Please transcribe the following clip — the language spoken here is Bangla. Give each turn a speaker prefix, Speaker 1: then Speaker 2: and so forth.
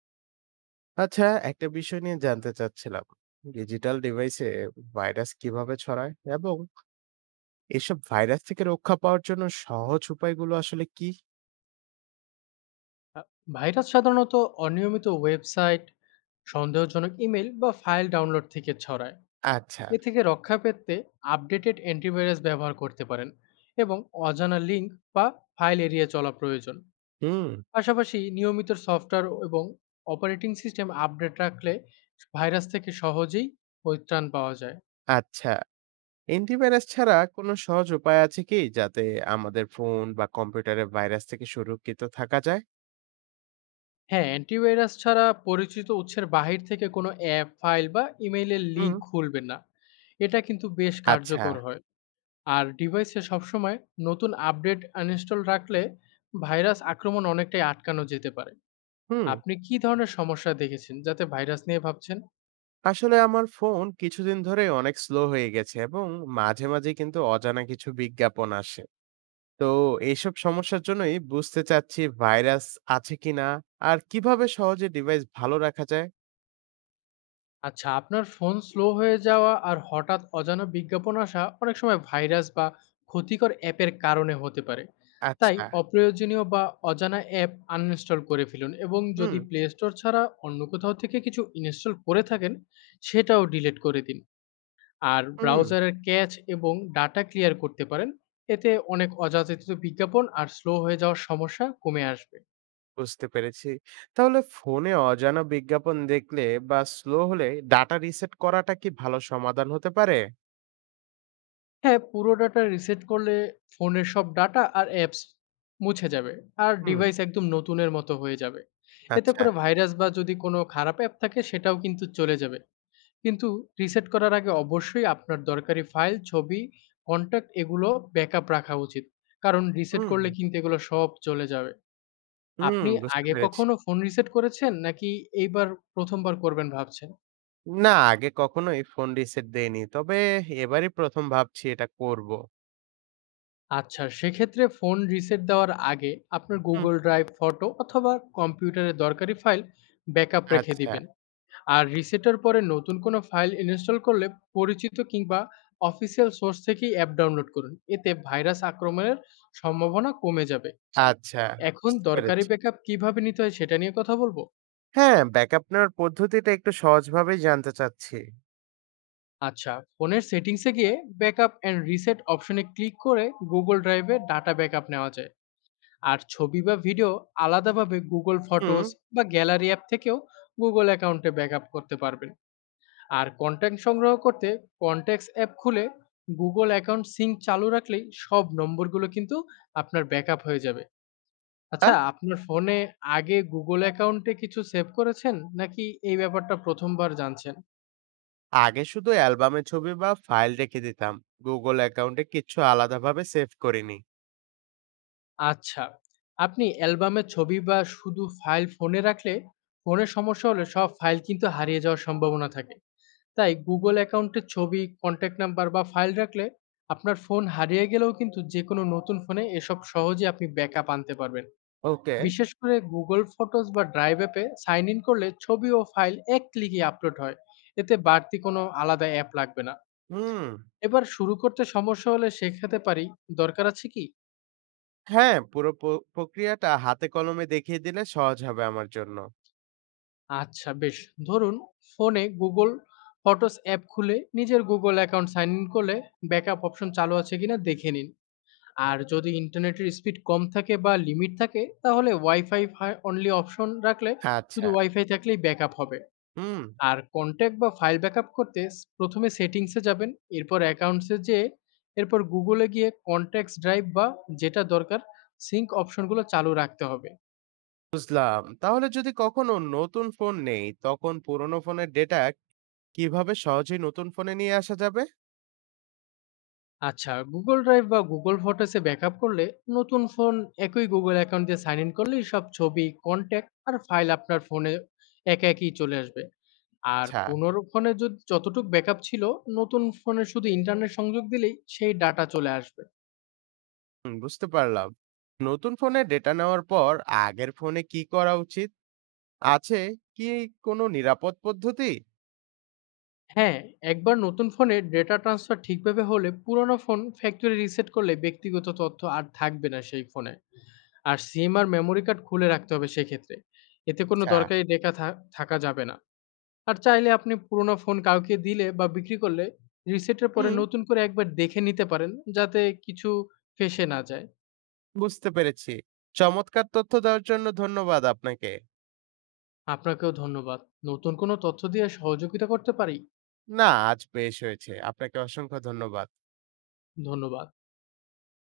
Speaker 1: আচ্ছা, একটা বিষয় নিয়ে জানতে চাচ্ছিলাম। ডিজিটাল ডিভাইসে ভাইরাস কিভাবে ছড়ায় এবং এসব ভাইরাস থেকে রক্ষা পাওয়ার জন্য সহজ উপায়গুলো আসলে কি?
Speaker 2: আ ভাইরাস সাধারণত অনিয়মিত ওয়েবসাইট, সন্দেহজনক ইমেইল বা ফাইল ডাউনলোড থেকে ছড়ায়।
Speaker 1: আচ্ছা।
Speaker 2: এ থেকে রক্ষা পেতে আপডেটেড অ্যান্টিভাইরাস ব্যবহার করতে পারেন এবং অজানা লিঙ্ক বা ফাইল এড়িয়ে চলা প্রয়োজন।
Speaker 1: হুম।
Speaker 2: পাশাপাশি নিয়মিত সফটওয়্যার এবং অপারেটিং সিস্টেম আপডেট রাখলে ভাইরাস থেকে সহজেই পরিত্রাণ পাওয়া যায়।
Speaker 1: আচ্ছা, অ্যান্টিভাইরাস ছাড়া কোনো সহজ উপায় আছে কি যাতে আমাদের ফোন বা কম্পিউটারে ভাইরাস থেকে সুরক্ষিত থাকা যায়?
Speaker 2: হ্যাঁ, অ্যান্টিভাইরাস ছাড়া পরিচিত উৎসের বাহির থেকে কোনো অ্যাপ, ফাইল বা ইমেইলের
Speaker 1: হুম।
Speaker 2: লিঙ্ক খুলবেন না। এটা কিন্তু বেশ
Speaker 1: আচ্ছা।
Speaker 2: কার্যকর হয়। আর ডিভাইসে সবসময় নতুন আপডেট আনইনস্টল রাখলে ভাইরাস আক্রমণ অনেকটাই আটকানো যেতে পারে।
Speaker 1: হুম।
Speaker 2: আপনি কি ধরনের সমস্যা দেখেছেন যাতে ভাইরাস নিয়ে ভাবছেন?
Speaker 1: আসলে আমার ফোন কিছুদিন ধরে অনেক স্লো হয়ে গেছে এবং মাঝে মাঝে কিন্তু অজানা কিছু বিজ্ঞাপন আসে, তো এইসব সমস্যার জন্যই বুঝতে চাচ্ছি ভাইরাস আছে কিনা আর কিভাবে সহজে ডিভাইস ভালো রাখা যায়।
Speaker 2: আচ্ছা, আপনার ফোন স্লো হয়ে যাওয়া আর হঠাৎ অজানা বিজ্ঞাপন আসা অনেক সময় ভাইরাস বা ক্ষতিকর অ্যাপের কারণে হতে পারে। তাই
Speaker 1: আচ্ছা।
Speaker 2: অপ্রয়োজনীয় বা অজানা অ্যাপ আনইনস্টল করে ফেলুন, এবং
Speaker 1: হুম।
Speaker 2: যদি প্লে স্টোর ছাড়া অন্য কোথাও থেকে কিছু ইনস্টল করে থাকেন, সেটাও ডিলিট করে দিন। আর
Speaker 1: হুম,
Speaker 2: ব্রাউজারের ক্যাচ এবং ডাটা ক্লিয়ার করতে পারেন। এতে অনেক অযাচিত বিজ্ঞাপন আর স্লো হয়ে যাওয়ার সমস্যা কমে আসবে।
Speaker 1: বুঝতে পেরেছি। তাহলে ফোনে অজানা বিজ্ঞাপন দেখলে বা স্লো হলে ডাটা রিসেট করাটা কি ভালো সমাধান হতে পারে?
Speaker 2: হ্যাঁ, পুরো ডাটা রিসেট করলে ফোনের সব ডাটা আর অ্যাপস মুছে যাবে আর
Speaker 1: হুম।
Speaker 2: ডিভাইস একদম নতুনের মতো হয়ে যাবে। এতে
Speaker 1: আচ্ছা।
Speaker 2: করে ভাইরাস বা যদি কোনো খারাপ অ্যাপ থাকে, সেটাও কিন্তু চলে যাবে। কিন্তু রিসেট করার আগে অবশ্যই আপনার দরকারি ফাইল, ছবি, কন্টাক্ট এগুলো ব্যাকআপ রাখা উচিত। কারণ রিসেট
Speaker 1: হুম।
Speaker 2: করলে কিন্তু এগুলো সব চলে যাবে।
Speaker 1: হুম,
Speaker 2: আপনি
Speaker 1: বুঝতে
Speaker 2: আগে
Speaker 1: পেরেছি।
Speaker 2: কখনো ফোন রিসেট করেছেন? নাকি এইবার ১ম বার করবেন ভাবছেন?
Speaker 1: না, আগে কখনোই ফোন রিসেট দেইনি, তবে এবারই প্রথম ভাবছি এটা করব।
Speaker 2: আচ্ছা, সেক্ষেত্রে ফোন রিসেট দেওয়ার আগে আপনার
Speaker 1: হুম।
Speaker 2: Google Drive, ফটো অথবা কম্পিউটারে দরকারি ফাইল ব্যাকআপ রেখে
Speaker 1: আচ্ছা।
Speaker 2: দিবেন। আর রিসেটের পরে নতুন কোনো ফাইল ইনস্টল করলে পরিচিত কিংবা অফিসিয়াল সোর্স থেকেই অ্যাপ ডাউনলোড করুন। এতে ভাইরাস আক্রমণের সম্ভাবনা কমে যাবে।
Speaker 1: আচ্ছা,
Speaker 2: এখন
Speaker 1: বুঝতে
Speaker 2: দরকারি
Speaker 1: পেরেছি।
Speaker 2: ব্যাকআপ কিভাবে নিতে হয় সেটা নিয়ে কথা বলব?
Speaker 1: হ্যাঁ, ব্যাকআপ নেওয়ার পদ্ধতিটা একটু সহজভাবেই জানতে চাচ্ছি।
Speaker 2: আচ্ছা, ফোনের সেটিংসে গিয়ে ব্যাকআপ অ্যান্ড রিসেট অপশনে ক্লিক করে Google ড্রাইভে ডাটা ব্যাকআপ নেওয়া যায়। আর ছবি বা ভিডিও আলাদাভাবে Google
Speaker 1: হুম।
Speaker 2: ফটোস বা গ্যালারি অ্যাপ থেকেও Google অ্যাকাউন্টে ব্যাকআপ করতে পারবেন। আর কনট্যাক্ট সংগ্রহ করতে কনট্যাক্টস অ্যাপ খুলে Google অ্যাকাউন্ট সিঙ্ক চালু রাখলেই সব নম্বরগুলো কিন্তু আপনার ব্যাকআপ হয়ে যাবে।
Speaker 1: আ
Speaker 2: আচ্ছা, আপনার ফোনে আগে Google অ্যাকাউন্টে কিছু সেভ করেছেন নাকি এই ব্যাপারটা ১ম বার জানছেন?
Speaker 1: আগে শুধু অ্যালবামে ছবি বা ফাইল রেখে দিতাম। Google অ্যাকাউন্টে কিচ্ছু আলাদাভাবে সেভ করিনি।
Speaker 2: আচ্ছা। আপনি অ্যালবামের ছবি বা শুধু ফাইল ফোনে রাখলে, ফোনের সমস্যা হলে সব ফাইল কিন্তু হারিয়ে যাওয়ার সম্ভাবনা থাকে। তাই Google অ্যাকাউন্টের ছবি, কনট্যাক্ট নাম্বার বা ফাইল রাখলে আপনার ফোন হারিয়ে গেলেও কিন্তু যেকোনো নতুন ফোনে এসব সহজে আপনি ব্যাকআপ আনতে পারবেন।
Speaker 1: ওকে।
Speaker 2: বিশেষ করে Google Photos বা Drive অ্যাপে সাইন ইন করলে ছবি ও ফাইল এক ক্লিকে আপলোড হয়। এতে বাড়তি কোনো আলাদা অ্যাপ লাগবে না।
Speaker 1: হুম।
Speaker 2: এবার শুরু করতে সমস্যা হলে শেখাতে পারি, দরকার আছে কি?
Speaker 1: হ্যাঁ, পুরো প্রক্রিয়াটা হাতে কলমে দেখিয়ে দিলে সহজ হবে আমার জন্য।
Speaker 2: আচ্ছা বেশ। ধরুন ফোনে Google ফটোস অ্যাপ খুলে নিজের Google অ্যাকাউন্ট সাইন ইন করলে ব্যাকআপ অপশন চালু আছে কিনা দেখে নিন। আর যদি ইন্টারনেটের স্পিড কম থাকে বা লিমিট থাকে, তাহলে ওয়াইফাই অনলি অপশন রাখলে
Speaker 1: আচ্ছা।
Speaker 2: শুধু ওয়াইফাই থাকলেই ব্যাকআপ হবে।
Speaker 1: হুম,
Speaker 2: আর কনট্যাক্ট বা ফাইল ব্যাকআপ করতে প্রথমে সেটিংসে যাবেন, এরপর অ্যাকাউন্টস এ যেয়ে এরপর Google এ গিয়ে কনট্যাক্টস, ড্রাইভ বা যেটা দরকার সিঙ্ক অপশনগুলো চালু রাখতে হবে।
Speaker 1: বুঝলাম। তাহলে যদি কখনো নতুন ফোন নেই, তখন পুরনো ফোনের ডেটা কিভাবে সহজেই নতুন ফোনে নিয়ে আসা যাবে?
Speaker 2: আচ্ছা, Google Drive বা Google Photos এ ব্যাকআপ করলে নতুন ফোন একই Google অ্যাকাউন্ট দিয়ে সাইন ইন করলেই সব ছবি, কনট্যাক্ট আর ফাইল আপনার ফোনে একই চলে আসবে। আর
Speaker 1: আচ্ছা।
Speaker 2: পুনরুক্ষণে যদি যতটুক ব্যাকআপ ছিল, নতুন ফোনে শুধু ইন্টারনেট সংযোগ দিলেই সেই ডাটা চলে আসবে।
Speaker 1: হুম, বুঝতে পারলাম। নতুন ফোনে ডেটা নেওয়ার পর আগের ফোনে কি করা উচিত? আছে কি কোনো নিরাপদ পদ্ধতি?
Speaker 2: হ্যাঁ, একবার নতুন ফোনে ডেটা ট্রান্সফার ঠিকভাবে হলে পুরোনো ফোন ফ্যাক্টরি রিসেট করলে ব্যক্তিগত তথ্য আর থাকবে না সেই ফোনে। আর সিম আর মেমোরি কার্ড খুলে রাখতে হবে সেক্ষেত্রে। এতে কোনো
Speaker 1: আচ্ছা।
Speaker 2: দরকারি ডেটা থাকা যাবে না। আর চাইলে আপনি পুরোনো ফোন কাউকে দিলে বা বিক্রি করলে রিসেটের পরে
Speaker 1: হুম,
Speaker 2: নতুন করে একবার দেখে নিতে পারেন যাতে কিছু ফেঁসে না যায়।
Speaker 1: বুঝতে পেরেছি। চমৎকার তথ্য দেওয়ার জন্য ধন্যবাদ আপনাকে।
Speaker 2: আপনাকেও ধন্যবাদ। নতুন কোনো তথ্য দিয়ে সহযোগিতা করতে পারি।
Speaker 1: না, আজ বেশ হয়েছে। আপনাকে অসংখ্য ধন্যবাদ।
Speaker 2: ধন্যবাদ।